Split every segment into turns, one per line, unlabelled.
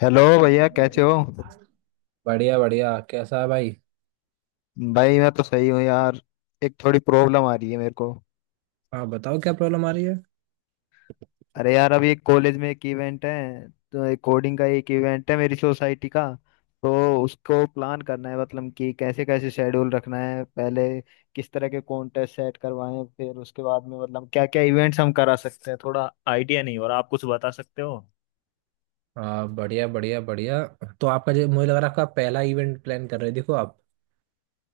Hello भैया कैसे हो।
बढ़िया बढ़िया। कैसा है भाई?
भाई मैं तो सही हूँ यार। एक थोड़ी प्रॉब्लम आ रही है मेरे को।
हाँ, बताओ क्या प्रॉब्लम आ रही है?
अरे यार अभी एक कॉलेज में एक इवेंट है, तो एक कोडिंग का एक इवेंट है मेरी सोसाइटी का। तो उसको प्लान करना है, मतलब कि कैसे कैसे शेड्यूल रखना है पहले, किस तरह के कॉन्टेस्ट सेट करवाएं, फिर उसके बाद में मतलब क्या क्या इवेंट्स हम करा सकते हैं। थोड़ा आइडिया नहीं हो रहा, आप कुछ बता सकते हो।
हाँ, बढ़िया बढ़िया बढ़िया। तो आपका जो मुझे लग रहा है आपका पहला इवेंट प्लान कर रहे हो देखो आप।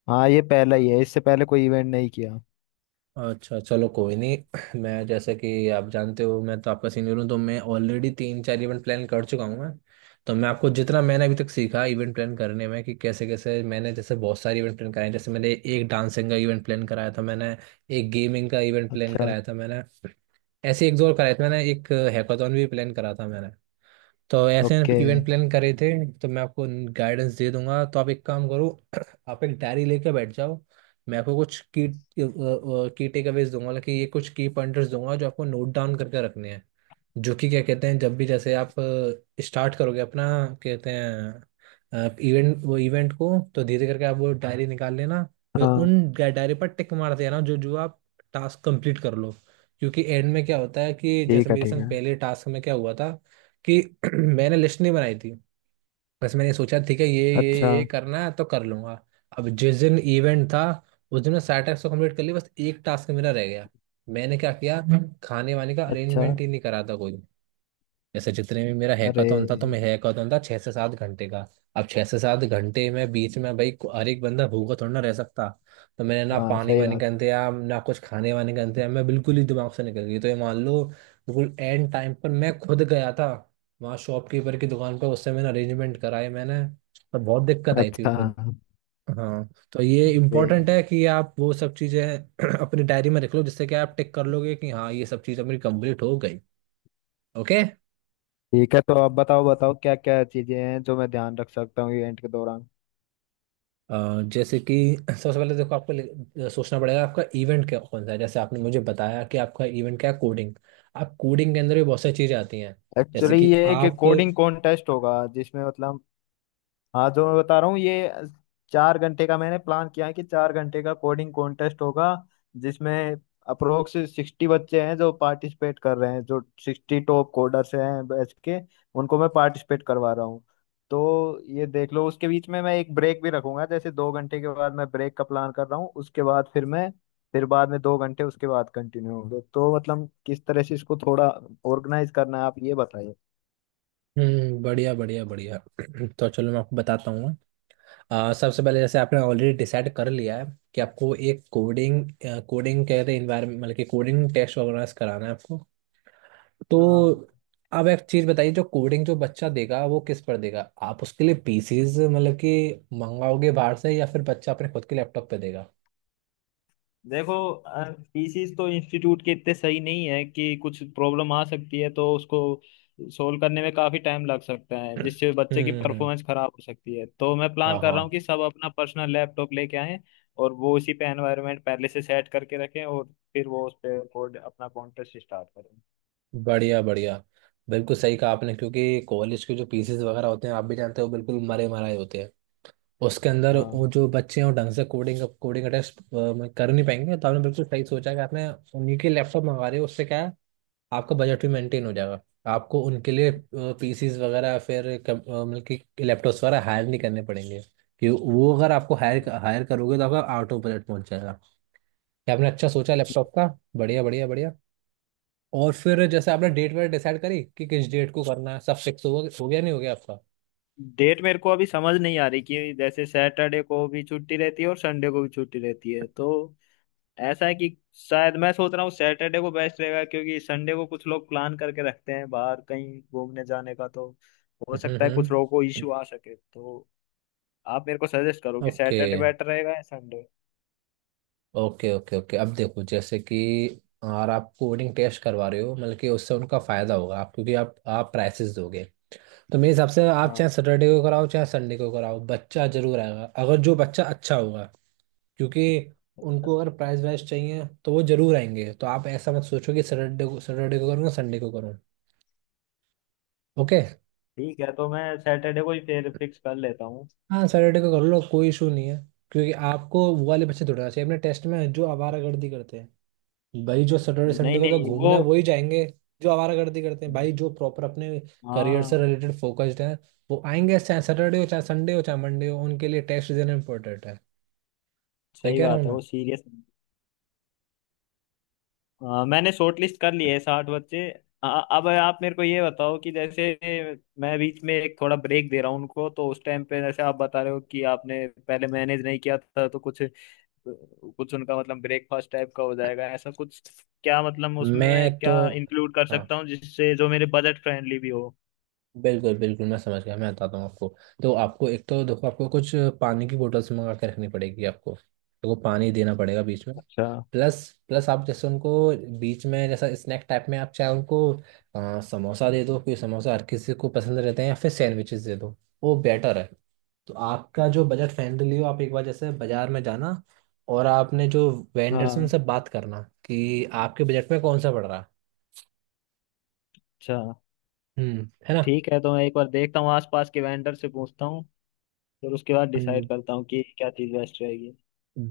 हाँ, ये पहला ही है, इससे पहले कोई इवेंट नहीं किया।
अच्छा चलो कोई नहीं, मैं जैसे कि आप जानते हो मैं तो आपका सीनियर हूँ, तो मैं ऑलरेडी तीन चार इवेंट प्लान कर चुका हूँ मैं। तो मैं आपको जितना मैंने अभी तक सीखा इवेंट प्लान करने में कि कैसे कैसे मैंने जैसे बहुत सारे इवेंट प्लान कराए हैं। जैसे मैंने एक डांसिंग का इवेंट प्लान कराया था मैंने। एक गेमिंग का इवेंट प्लान
अच्छा।
कराया था मैंने। ऐसे एक दो और कराए थे मैंने, एक हैकाथॉन भी प्लान करा था मैंने। तो ऐसे
ओके।
इवेंट प्लान करे थे। तो मैं आपको गाइडेंस दे दूंगा, तो आप एक काम करो। आप एक डायरी लेके बैठ जाओ। मैं आपको कुछ की टेकअवेज दूंगा, मतलब कि ये कुछ की पॉइंटर्स दूंगा जो आपको नोट डाउन करके रखने हैं, जो कि क्या कहते हैं जब भी जैसे आप स्टार्ट करोगे अपना, कहते हैं इवेंट, वो इवेंट को तो धीरे करके आप वो डायरी निकाल लेना। फिर
हाँ।
उन डायरी पर टिक मार देना जो जो आप टास्क कंप्लीट कर लो। क्योंकि एंड में क्या होता है कि जैसे
ठीक है,
मेरे
ठीक
संग
है।
पहले टास्क में क्या हुआ था कि मैंने लिस्ट नहीं बनाई थी। बस मैंने सोचा ठीक है ये
अच्छा।
ये ये करना है तो कर लूंगा। अब जिस दिन इवेंट था उस दिन मैं सारे टास्क तो कंप्लीट कर लिए, बस एक टास्क मेरा रह गया। मैंने क्या किया, खाने वाने का
अच्छा।
अरेंजमेंट ही नहीं करा था कोई। जैसे जितने भी मेरा
अरे।
हैकाथॉन था, तो मैं हैकाथॉन था 6 से 7 घंटे का। अब 6 से 7 घंटे में बीच में भाई हर एक बंदा भूखा थोड़ा ना रह सकता। तो मैंने ना
हाँ
पानी
सही
वानी का
बात है।
इंतजाम ना कुछ खाने वाने का इंतजाम, मैं बिल्कुल ही दिमाग से निकल गई। तो ये मान लो बिल्कुल एंड टाइम पर मैं खुद गया था वहाँ शॉपकीपर की दुकान पर, उससे मैंने अरेंजमेंट कराए मैंने। तो बहुत दिक्कत आई थी उस
अच्छा।
दिन। हाँ, तो ये
अरे।
इम्पोर्टेंट है कि आप वो सब चीज़ें अपनी डायरी में रख लो, जिससे कि आप टिक कर लोगे कि हाँ ये सब चीज़ मेरी कंप्लीट हो गई। ओके।
ठीक है, तो अब बताओ बताओ क्या क्या चीजें हैं जो मैं ध्यान रख सकता हूँ इवेंट के दौरान।
जैसे कि सबसे पहले देखो आपको सोचना पड़ेगा आपका इवेंट क्या कौन सा है। जैसे आपने मुझे बताया कि आपका इवेंट क्या है, कोडिंग। आप कोडिंग के अंदर भी बहुत सारी चीज़ें आती हैं। जैसे
एक्चुअली
कि
ये एक
आप,
कोडिंग कॉन्टेस्ट होगा जिसमें मतलब, हाँ जो मैं बता रहा हूँ ये, 4 घंटे का मैंने प्लान किया है कि 4 घंटे का कोडिंग कॉन्टेस्ट होगा जिसमें अप्रोक्स 60 बच्चे हैं जो पार्टिसिपेट कर रहे हैं, जो 60 टॉप कोडर्स हैं बैच के, उनको मैं पार्टिसिपेट करवा रहा हूँ। तो ये देख लो, उसके बीच में मैं एक ब्रेक भी रखूंगा। जैसे 2 घंटे के बाद मैं ब्रेक का प्लान कर रहा हूँ, उसके बाद फिर मैं, फिर बाद में 2 घंटे उसके बाद कंटिन्यू होंगे। तो मतलब किस तरह से इसको थोड़ा ऑर्गेनाइज करना है, आप ये बताइए।
बढ़िया बढ़िया बढ़िया। तो चलो मैं आपको बताता हूँ। सबसे पहले जैसे आपने ऑलरेडी डिसाइड कर लिया है कि आपको एक कोडिंग कोडिंग कहते हैं इन्वायरमेंट, मतलब कि कोडिंग टेस्ट ऑर्गेनाइज कराना है आपको।
हाँ,
तो अब एक चीज बताइए, जो कोडिंग जो बच्चा देगा वो किस पर देगा? आप उसके लिए पीसीज मतलब कि मंगाओगे बाहर से, या फिर बच्चा अपने खुद के लैपटॉप पे देगा?
देखो, पीसीस तो इंस्टीट्यूट के इतने सही नहीं है कि कुछ प्रॉब्लम आ सकती है, तो उसको सोल्व करने में काफी टाइम लग सकता है
हम्म
जिससे बच्चे की
हम्म,
परफॉर्मेंस खराब हो सकती है। तो मैं
हाँ
प्लान कर रहा हूँ
हाँ,
कि सब अपना पर्सनल लैपटॉप लेके आएं, और वो उसी पे एनवायरनमेंट पहले से सेट करके रखें, और फिर वो उस पे कोड अपना कॉन्टेस्ट स्टार्ट करें।
बढ़िया बढ़िया। बिल्कुल सही कहा आपने, क्योंकि कॉलेज के जो पीसीज वगैरह होते हैं आप भी जानते हो बिल्कुल मरे मराए होते हैं। उसके अंदर
हाँ
वो जो बच्चे हैं वो ढंग से कोडिंग कोडिंग का टेस्ट कर नहीं पाएंगे। तो आपने बिल्कुल सही सोचा कि आपने उन्हीं के लैपटॉप मंगा रहे हो। उससे क्या है, आपका बजट भी मेंटेन हो जाएगा। आपको उनके लिए पीसीज वगैरह फिर मतलब कि लैपटॉप्स वगैरह हायर नहीं करने पड़ेंगे। कि वो अगर आपको हायर
तो
हायर करोगे तो आपका आउट ऑफ बजट पहुंच जाएगा। क्या आपने अच्छा सोचा लैपटॉप का, बढ़िया बढ़िया बढ़िया। और फिर जैसे आपने डेट वेट डिसाइड करी कि किस डेट को करना है, सब फिक्स हो गया, नहीं हो गया आपका?
डेट मेरे को अभी समझ नहीं आ रही, कि जैसे सैटरडे को भी छुट्टी रहती है और संडे को भी छुट्टी रहती है। तो ऐसा है कि शायद मैं सोच रहा हूँ सैटरडे को बेस्ट रहेगा, क्योंकि संडे को कुछ लोग प्लान करके रखते हैं बाहर कहीं घूमने जाने का। तो हो सकता है
हम्म,
कुछ लोगों को
हम्म।
इश्यू आ सके। तो आप मेरे को सजेस्ट करो कि
ओके
सैटरडे बेटर रहेगा या संडे।
ओके ओके, ओके अब देखो जैसे कि, और आप कोडिंग टेस्ट करवा रहे हो मतलब कि उससे उनका फायदा होगा आप, क्योंकि आप प्राइसेस दोगे। तो मेरे हिसाब से आप
हाँ।
चाहे सैटरडे को कराओ चाहे संडे को कराओ, बच्चा जरूर आएगा अगर जो बच्चा अच्छा होगा। क्योंकि
अच्छा।
उनको अगर प्राइस वाइज चाहिए तो वो जरूर आएंगे। तो आप ऐसा मत सोचो कि सैटरडे को करूँगा संडे को करूँ। ओके,
ठीक है, तो मैं सैटरडे को ही फिर फिक्स कर लेता हूँ।
हाँ सैटरडे को कर लो, कोई इशू नहीं है। क्योंकि आपको वो वाले बच्चे ढूंढना चाहिए अपने टेस्ट में, जो आवारागर्दी करते हैं भाई जो सैटरडे
नहीं
संडे को तो
नहीं, वो,
घूमने वही जाएंगे। जो आवारागर्दी करते हैं भाई, जो प्रॉपर अपने करियर से
हाँ
रिलेटेड फोकस्ड हैं, वो आएंगे चाहे सैटरडे हो चाहे संडे हो चाहे मंडे हो, उनके लिए टेस्ट देना इंपॉर्टेंट है। मैं
सही
कह रहा हूँ
बात है,
ना,
वो सीरियस। हाँ, मैंने शॉर्ट लिस्ट कर लिए है 60 बच्चे। अ- अब आप मेरे को ये बताओ कि जैसे मैं बीच में एक थोड़ा ब्रेक दे रहा हूँ उनको, तो उस टाइम पे जैसे आप बता रहे हो कि आपने पहले मैनेज नहीं किया था, तो कुछ, कुछ उनका मतलब ब्रेकफास्ट टाइप का हो जाएगा ऐसा कुछ, क्या मतलब उसमें मैं
मैं तो,
क्या इंक्लूड कर
हाँ
सकता हूँ जिससे जो मेरे बजट फ्रेंडली भी हो।
बिल्कुल बिल्कुल, मैं समझ गया, मैं बताता हूँ आपको। तो आपको एक तो देखो आपको कुछ पानी की बोतल्स मंगा के रखनी पड़ेगी, आपको देखो पानी देना पड़ेगा बीच में।
अच्छा।
प्लस प्लस आप जैसे उनको बीच में जैसा स्नैक टाइप में आप चाहे उनको समोसा दे दो, क्योंकि समोसा हर किसी को पसंद रहते हैं, या फिर सैंडविचेस दे दो, वो बेटर है। तो आपका जो बजट फ्रेंडली हो आप एक बार जैसे बाजार में जाना, और आपने जो वेंडर्स
हाँ।
उनसे बात करना कि आपके बजट में कौन सा पड़ रहा है।
अच्छा।
है ना,
ठीक है, तो मैं एक बार देखता हूँ आसपास के वेंडर से पूछता हूँ, फिर उसके बाद
हम्म,
डिसाइड करता हूँ कि क्या चीज़ बेस्ट रहेगी।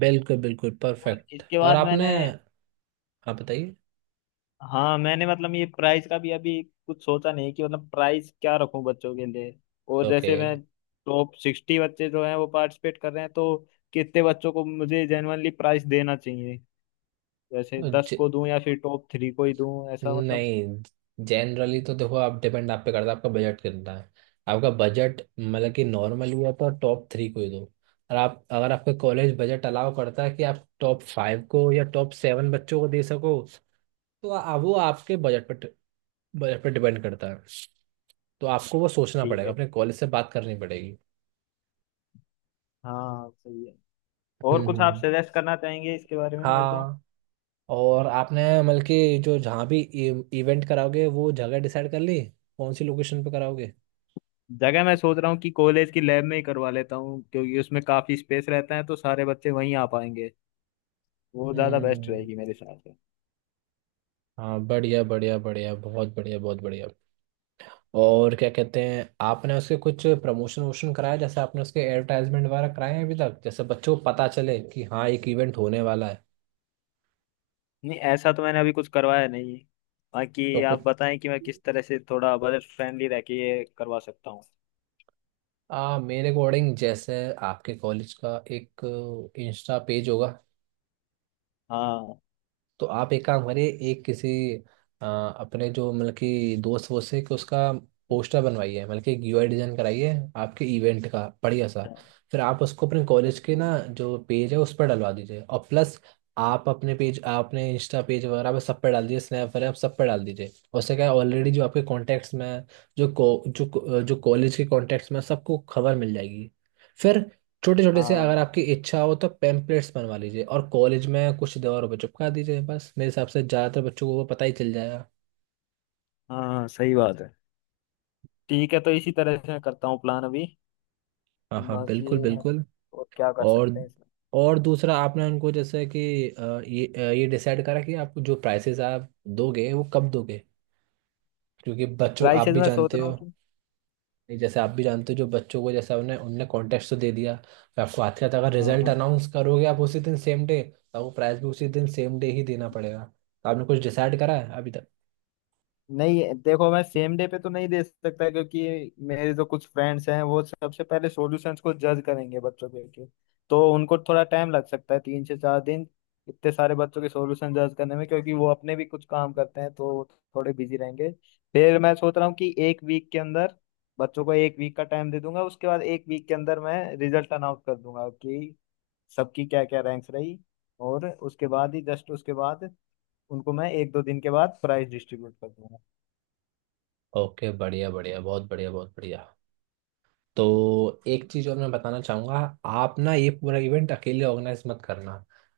बिल्कुल बिल्कुल
और
परफेक्ट।
इसके
और
बाद
आपने
मैंने,
आप बताइए।
हाँ मैंने मतलब ये प्राइस का भी अभी कुछ सोचा नहीं कि मतलब प्राइस क्या रखूं बच्चों के लिए। और
ओके,
जैसे मैं टॉप 60 बच्चे जो हैं वो पार्टिसिपेट कर रहे हैं, तो कितने बच्चों को मुझे जेनुअनली प्राइस देना चाहिए। जैसे 10
ज,
को दूं या फिर टॉप थ्री को ही दूं ऐसा मतलब।
नहीं, जनरली तो देखो आप डिपेंड आप पे करता है आपका बजट कितना है। आपका बजट मतलब कि नॉर्मल हुआ तो टॉप थ्री को ही दो। और आप अगर आपका कॉलेज बजट अलाउ करता है कि आप टॉप फाइव को या टॉप सेवन बच्चों को दे सको, तो वो आपके बजट पर डिपेंड करता है। तो आपको वो सोचना
ठीक
पड़ेगा,
है।
अपने कॉलेज से बात करनी पड़ेगी।
हाँ सही है। और
हम्म
कुछ
हम्म,
आप
हम्म।
सजेस्ट करना चाहेंगे इसके बारे में मेरे को।
हाँ, और आपने मतलब कि जो जहाँ भी इवेंट कराओगे वो जगह डिसाइड कर ली? कौन सी लोकेशन पे कराओगे?
जगह मैं सोच रहा हूँ कि कॉलेज की लैब में ही करवा लेता हूँ, क्योंकि उसमें काफी स्पेस रहता है तो सारे बच्चे वहीं आ पाएंगे। वो ज्यादा बेस्ट
हम्म,
रहेगी मेरे हिसाब से।
हाँ बढ़िया बढ़िया बढ़िया बहुत बढ़िया बहुत बढ़िया। और क्या कहते हैं आपने उसके कुछ प्रमोशन वोशन कराया? जैसे आपने उसके एडवर्टाइजमेंट वगैरह कराए हैं अभी तक जैसे बच्चों को पता चले कि हाँ एक इवेंट होने वाला है?
नहीं, ऐसा तो मैंने अभी कुछ करवाया नहीं है। बाकी
तो कुछ
आप बताएं कि मैं किस तरह से थोड़ा बजट फ्रेंडली रह के ये करवा सकता हूँ।
मेरे अकॉर्डिंग जैसे आपके कॉलेज का एक इंस्टा पेज होगा।
हाँ।
तो आप एक काम करिए, एक किसी अपने जो मतलब कि दोस्त वोस्त से कि उसका पोस्टर बनवाइए, मतलब कि एक यूआई डिजाइन कराइए आपके इवेंट का बढ़िया सा।
अच्छा।
फिर आप उसको अपने कॉलेज के
अच्छा।
ना जो पेज है उस पर डलवा दीजिए, और प्लस आप अपने पेज अपने इंस्टा पेज वगैरह पे सब पे डाल दीजिए, स्नैप वगैरह सब पे डाल दीजिए। उससे क्या है, ऑलरेडी जो आपके कॉन्टैक्ट्स में हैं, जो जो कॉलेज के कॉन्टैक्ट्स में हैं, सबको खबर मिल जाएगी। फिर छोटे छोटे से अगर
हाँ
आपकी इच्छा हो तो पैम्पलेट्स बनवा लीजिए, और कॉलेज में कुछ दीवारों पे चिपका दीजिए, बस मेरे हिसाब से ज़्यादातर बच्चों को वो पता ही चल जाएगा।
हाँ सही बात है। ठीक है तो इसी तरह से मैं करता हूँ प्लान अभी।
हाँ हाँ,
बाकी
बिल्कुल बिल्कुल।
और क्या कर
और
सकते हैं इसमें।
दूसरा आपने उनको जैसे कि ये डिसाइड करा कि आप जो प्राइसेस आप दोगे वो कब दोगे? क्योंकि बच्चों आप
प्राइसेस
भी
मैं सोच
जानते
रहा
हो,
हूँ कि,
नहीं, जैसे आप भी जानते हो जो बच्चों को जैसा उन्हें उनने कॉन्टेस्ट तो दे दिया, तो आपको आते आते अगर
हाँ
रिजल्ट
हाँ।
अनाउंस करोगे आप उसी दिन सेम डे, तो आपको प्राइस भी उसी दिन सेम डे ही देना पड़ेगा। तो आपने कुछ डिसाइड करा है अभी तक?
नहीं देखो, मैं सेम डे पे तो नहीं दे सकता क्योंकि मेरे जो कुछ फ्रेंड्स हैं वो सबसे पहले सॉल्यूशंस को जज करेंगे बच्चों के लेके, तो उनको थोड़ा टाइम लग सकता है, 3 से 4 दिन, इतने सारे बच्चों के सॉल्यूशन जज करने में, क्योंकि वो अपने भी कुछ काम करते हैं तो थोड़े बिजी रहेंगे। फिर मैं सोच रहा हूँ कि एक वीक के अंदर, बच्चों को एक वीक का टाइम दे दूंगा, उसके बाद एक वीक के अंदर मैं रिजल्ट अनाउंस कर दूंगा कि सबकी क्या क्या रैंक्स रही। और उसके बाद ही जस्ट, उसके बाद उनको मैं एक दो दिन के बाद प्राइज डिस्ट्रीब्यूट कर दूंगा।
ओके, बढ़िया बढ़िया बहुत बढ़िया बहुत बढ़िया। तो एक चीज और मैं बताना चाहूंगा। आप ना ये पूरा इवेंट अकेले ऑर्गेनाइज मत करना।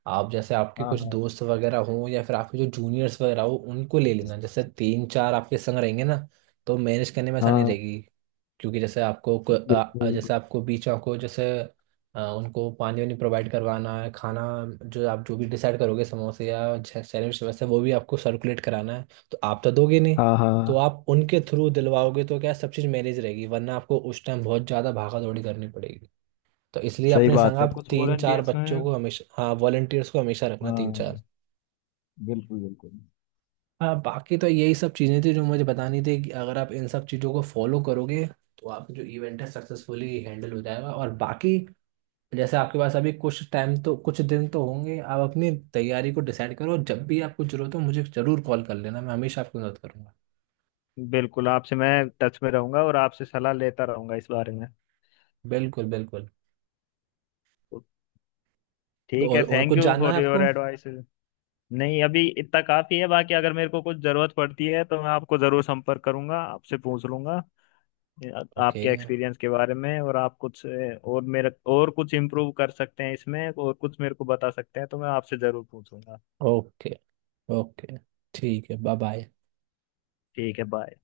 आप जैसे आपके
हाँ।
कुछ
हाँ
दोस्त वगैरह हों या फिर आपके जो जूनियर्स वगैरह हो उनको ले लेना, जैसे तीन चार आपके संग रहेंगे ना, तो मैनेज करने में आसानी
हाँ।
रहेगी। क्योंकि जैसे आपको
बिल्कुल
जैसे
बिल्कुल।
आपको बीच में आपको जैसे उनको पानी वानी प्रोवाइड करवाना है, खाना जो आप जो भी डिसाइड करोगे समोसे या सैंडविच वैसे, वो भी आपको सर्कुलेट कराना है। तो आप तो दोगे नहीं,
हाँ।
तो
हाँ
आप उनके थ्रू दिलवाओगे तो क्या सब चीज़ मैनेज रहेगी, वरना आपको उस टाइम बहुत ज़्यादा भागा दौड़ी करनी पड़ेगी। तो इसलिए
सही
अपने संग
बात है,
आप
कुछ
तीन चार
वॉलंटियर्स हैं।
बच्चों को हमेशा, हाँ वॉलंटियर्स को हमेशा रखना तीन
हाँ।
चार।
बिल्कुल बिल्कुल।
हाँ, बाकी तो यही सब चीज़ें थी जो मुझे बतानी थी कि अगर आप इन सब चीज़ों को फॉलो करोगे, तो आपका जो इवेंट है सक्सेसफुली हैंडल हो जाएगा। और बाकी जैसे आपके पास अभी कुछ टाइम तो कुछ दिन तो होंगे, आप अपनी तैयारी को डिसाइड करो। जब भी आपको जरूरत हो मुझे ज़रूर कॉल कर लेना, मैं हमेशा आपकी मदद करूंगा।
बिल्कुल आपसे मैं टच में रहूंगा और आपसे सलाह लेता रहूंगा इस बारे में।
बिल्कुल बिल्कुल।
तो
तो
ठीक
और,
है,
और
थैंक
कुछ
यू
जानना है
फॉर योर
आपको?
एडवाइस। नहीं अभी इतना काफी है, बाकी अगर मेरे को कुछ जरूरत पड़ती है तो मैं आपको जरूर संपर्क करूंगा, आपसे पूछ लूंगा।
ओके
आपके एक्सपीरियंस के बारे में और आप कुछ और मेरे, और कुछ इम्प्रूव कर सकते हैं इसमें और कुछ मेरे को बता सकते हैं, तो मैं आपसे जरूर पूछूंगा।
Okay okay. ठीक है, बाय बाय।
ठीक है बाय।